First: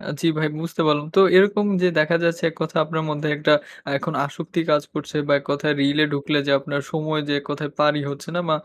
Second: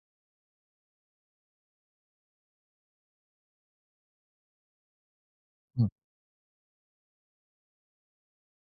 অ্যাঁ জ্বি ভাই বুঝতে পারলাম। তো এরকম যে দেখা যাচ্ছে এক কথা আপনার মধ্যে একটা এখন আসক্তি কাজ করছে বা এক কথায় হুম। রিলে ঢুকলে যে আপনার সময় যে এক কথায় পারই হচ্ছে না মা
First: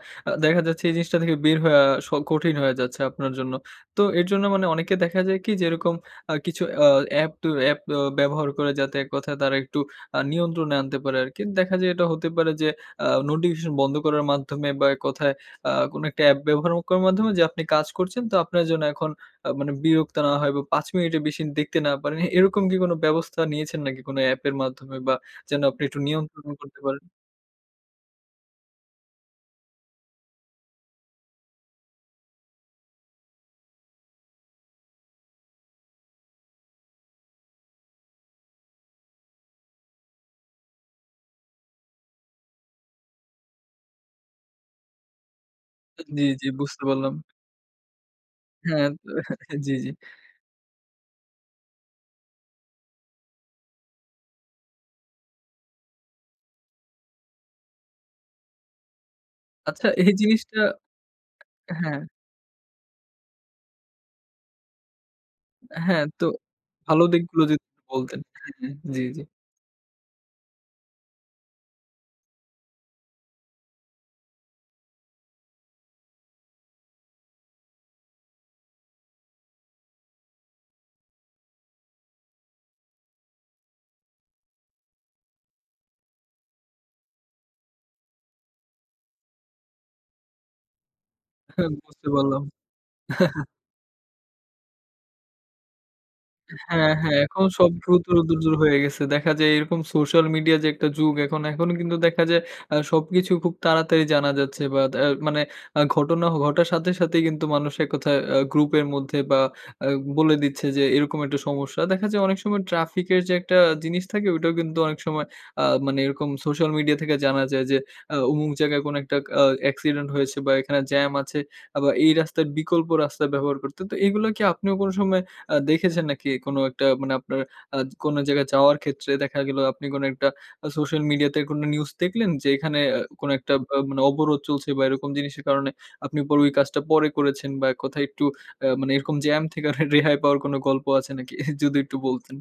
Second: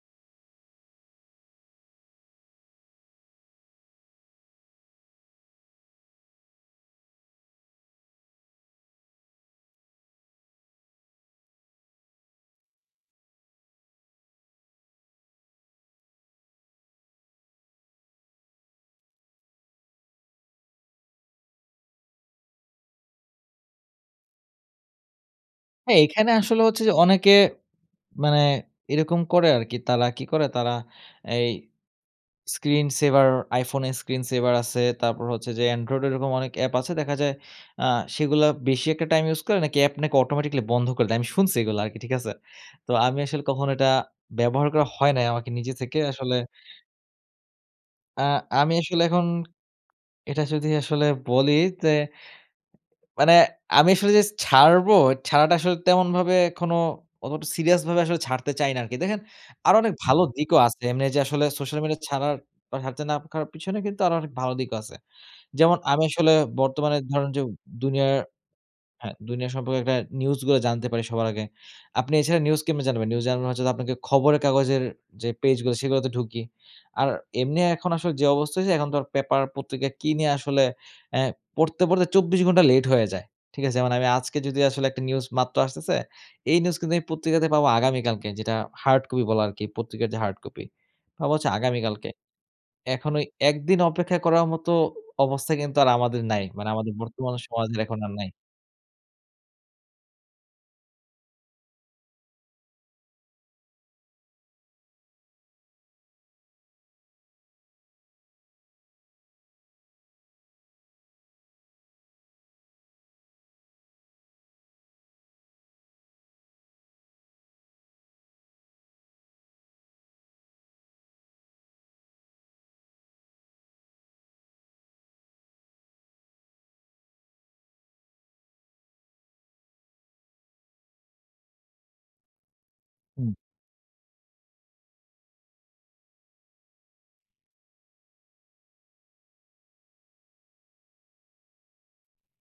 দেখা যাচ্ছে এই জিনিসটা থেকে বের হয়ে আ স কঠিন হয়ে যাচ্ছে আপনার জন্য। তো এর জন্য মানে অনেকে দেখা যায় কি যেরকম আ কিছু অ অ্যাপ, ত অ্যাপ অ ব্যবহার করে যাতে এক কথায় তারা একটু আ নিয়ন্ত্রণে আনতে পারে আরকি। দেখা যায় এটা হতে পারে যে আ নোটিফিকেশন বন্ধ করার মাধ্যমে বা এক কথায় আ কোন একটা অ্যাপ ব্যবহার অ করার মাধ্যমে যা, আপনি কাজ করছেন তো আপনার জন্য এখন আ মানে বিরক্ত না হয় বা ৫ মিনিটের বেশি দেখতে না পারেন। এ এরকম কি কোন ব্যবস্থা নিয়েছেন নাকি কোন অ্যাপের মাধ্যমে বা যেন আপনি একটু হ্যাঁ এখানে নিয়ন্ত্রণ আসলে করতে হচ্ছে যে পারেন? অনেকে মানে এরকম করে আরকি, তালা কি করে তারা এই স্ক্রিন সেভার iPhone এর স্ক্রিন সেভার আছে। তারপর হচ্ছে যে Andriod এরকম অনেক অ্যাপ আছে। দেখা যায় অ্যাঁ সেগুলোর বেশি একটা টাইম ইউজ করলে নাকি অ্যাপ অটোমেটিক্যালি বন্ধ করে দেয়। আমি শুনছি এগুলা আরকি। ঠিক আছে? তো আমি আসলে কখনো এটা ব্যবহার করা হয় নাই আমাকে নিজে থেকে জ্বী, আসলে জ্বী বুঝতে পারলাম। আ আমি হ্যাঁ। আসলে ত এখন জি, জি। এটা যদি আসলে বলি। তে মানে আমি আসলে যে ছ ছাড়বো ছাড়াটা আসলে তেমনভাবে এখনো অতটা সিরিয়াস ভাবে আসলে ছাড়তে চাই না আরকি। দেখেন আরো আচ্ছা অনেক এই ভালো দিকও জিনিসটা আছে। এমনি যে আসলে সোশ্যাল হ্যাঁ। মিডিয়া ছাড়ার, বা ছাড়তে না পারার পিছনে কিন্তু আরো অনেক ভালো দিকও আছে। যেমন আমি হ্যাঁ। তো আসলে বর্তমানে ভালো ধরুন যে দিকগুলো যদি একটু দুনিয়ার বলতেন। হু, হু। জি, হ্যাঁ জি। দুনিয়ার সম্পর্কে একটা নিউজ গুলো জানতে পারি সবার আগে। আপনি এছাড়া নিউজ কেমনে জানবেন? নিউজ জানবার জন্য আপনাকে খবরের কাগজের যে পেজ গুলো সেগুলোতে ঢুকি। আর এমনি এখন আসলে যে অবস্থা হয়েছে এখন তো পেপার পত্রিকা কিনে আসলে এ্যা পড়তে, পড়তে ২৪ ঘন্টা লেট হয়ে যায়। ঠিক আছে? মানে আমি আজকে যদি আসলে একটা নিউজ মাত্র আসতেছে, এই নিউজ কিন্তু আমি পত্রিকাতে পাবো আগামীকালকে যেটা হার্ড কপি বলা আরকি, পত্রিকার যে হার্ড কপি, পাবো হচ্ছে হ্যাঁ, বুঝতে আগামীকালকে। পারলাম। এখনো ১ দিন অপেক্ষা করার মতো অবস্থা কিন্তু আর আমাদের নাই। মানে হ্যাঁ, আমাদের হ্যাঁ। বর্তমান এখন সব সমাজের এখন দ্রুত আর নাই। দূর, দূর হয়ে গেছে। দেখা যায় এরকম সোশ্যাল মিডিয়া যে একটা যুগ এখন, এখন কিন্তু দেখা যায় অ্যাঁ সবকিছু খুব তাড়াতাড়ি জানা যাচ্ছে বা এদ মানে আ ঘটনা অ ঘটার সাথে সাথেই কিন্তু মানুষ এক কথায় আ গ্রুপের মধ্যে বা আ বলে দিচ্ছে যে এরকম একটু সমস্যা। দেখা যায় অনেক সময় ট্রাফিক এর যে একটা জিনিস থাকে ওটাও কিন্তু অনেক সময় অ্যাঁ মানে এরকম সোশ্যাল মিডিয়া থেকে জানা যায় যে আ অমুক জায়গায় কোন একটা অ্যাঁ অ্যাক্সিডেন্ট হয়েছে বা এখানে জ্যাম আছে আ বা এই রাস্তার বিকল্প রাস্তা ব্যবহার করতে। তো এগুলো কি আপনিও কোন সময় অ্যাঁ দেখেছেন নাকি কোন একটা মানে আপনার অ্যাঁ কোন জায়গায় যাওয়ার ক্ষেত্রে দেখা গেল আপনি কোন একটা আ সোশ্যাল মিডিয়া তে কোন নিউজ দেখলেন যে এখানে এ কোন হুম। একটা ব মানে অবরোধ চলছে বা এরকম জিনিসের কারণে আপনি পরে ওই কাজটা পরে করেছেন বা এক কথায় একটু আ মানে এরকম জ্যাম থেকে রেহাই পাওয়ার কোন গল্প আছে নাকি? যদি একটু বলতেন।